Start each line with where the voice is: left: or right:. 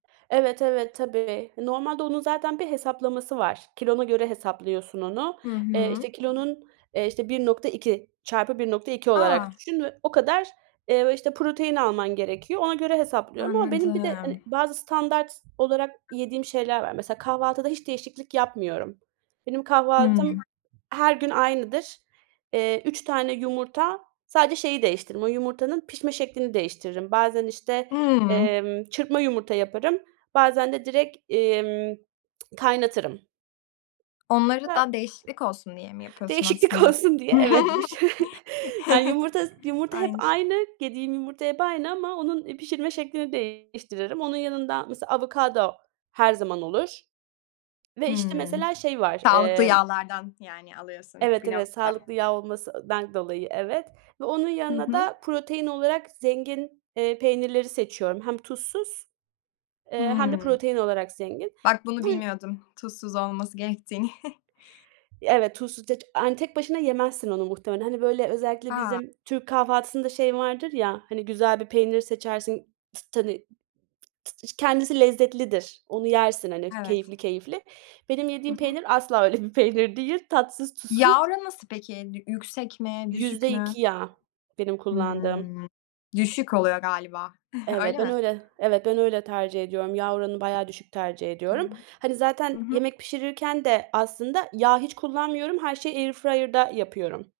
right: Evet, evet, tabii. Normalde onun zaten bir hesaplaması var. Kilona göre hesaplıyorsun onu.
left: Hı
right: Eee,
left: hı.
right: işte kilonun, eee, işte 1.2 çarpı 1.2
left: A!
right: olarak düşün ve o kadar, eee, işte protein alman gerekiyor. Ona göre hesaplıyorum ama benim bir de
left: Anladım.
right: hani bazı standart olarak yediğim şeyler var. Mesela kahvaltıda hiç değişiklik yapmıyorum. Benim
left: Hımm.
right: kahvaltım her gün aynıdır. Eee, 3 tane yumurta, sadece şeyi değiştiririm, o yumurtanın pişme şeklini değiştiririm. Bazen işte,
left: Hımm.
right: emm, çırpma yumurta yaparım, bazen de direkt, emm, kaynatırım.
left: Onları
right: Ha.
left: da, değişiklik olsun diye mi yapıyorsun,
right: Değişiklik
left: aslında?
right: olsun diye, evet bu ş yani yumurta, yumurta hep
left: Aynı şe
right: aynı, yediğim yumurta hep aynı ama onun pişirme şeklini değiştiririm. Onun yanında, mesela, avokado her zaman olur ve işte
left: Hımm.
right: mesela şey var,
left: Sağlıklı
right: emm.
left: yağlardan, yani alıyorsun,
right: Evet,
left: bir
right: evet,
left: nokta.
right: sağlıklı yağ olmasından dolayı, evet ve onun
left: Hı
right: yanına
left: hı.
right: da protein olarak zengin, eee, peynirleri seçiyorum. Hem tuzsuz, eee, hem de
left: Hımm.
right: protein olarak zengin.
left: Bak bunu
right: Bu yü
left: bilmiyordum, tuzsuz olması gerektiğini.
right: Evet, tuzsuz, [unintelligible] tek başına yemezsin onu muhtemelen. Hani, böyle, özellikle
left: A!
right: bizim türk kahvaltısında şey vardır ya, hani, güzel bir peynir seçersin, t t hani. T ç kendisi lezzetlidir, onu yersin, hani,
left: Evet.
right: keyifli keyifli. Benim
left: Hı
right: yediğim
left: hı.
right: peynir, asla öyle bir peynir değil, tatsız tuzsuz.
left: Yağ oranı nasıl peki? Ed yüksek mi? Düşük
right: yüzde
left: mü?
right: iki yağ, benim kullandığım.
left: Hımm. Düşük oluyor galiba.
right: Evet,
left: Öyle
right: ben
left: mi?
right: öyle, evet, ben öyle tercih ediyorum. Yağ oranı bayağı düşük tercih
left: Hı
right: ediyorum.
left: hı.
right: Hani, zaten,
left: Hı hı.
right: yemek pişirirken de aslında yağ hiç kullanmıyorum. Her şeyi airfryer'da yapıyorum.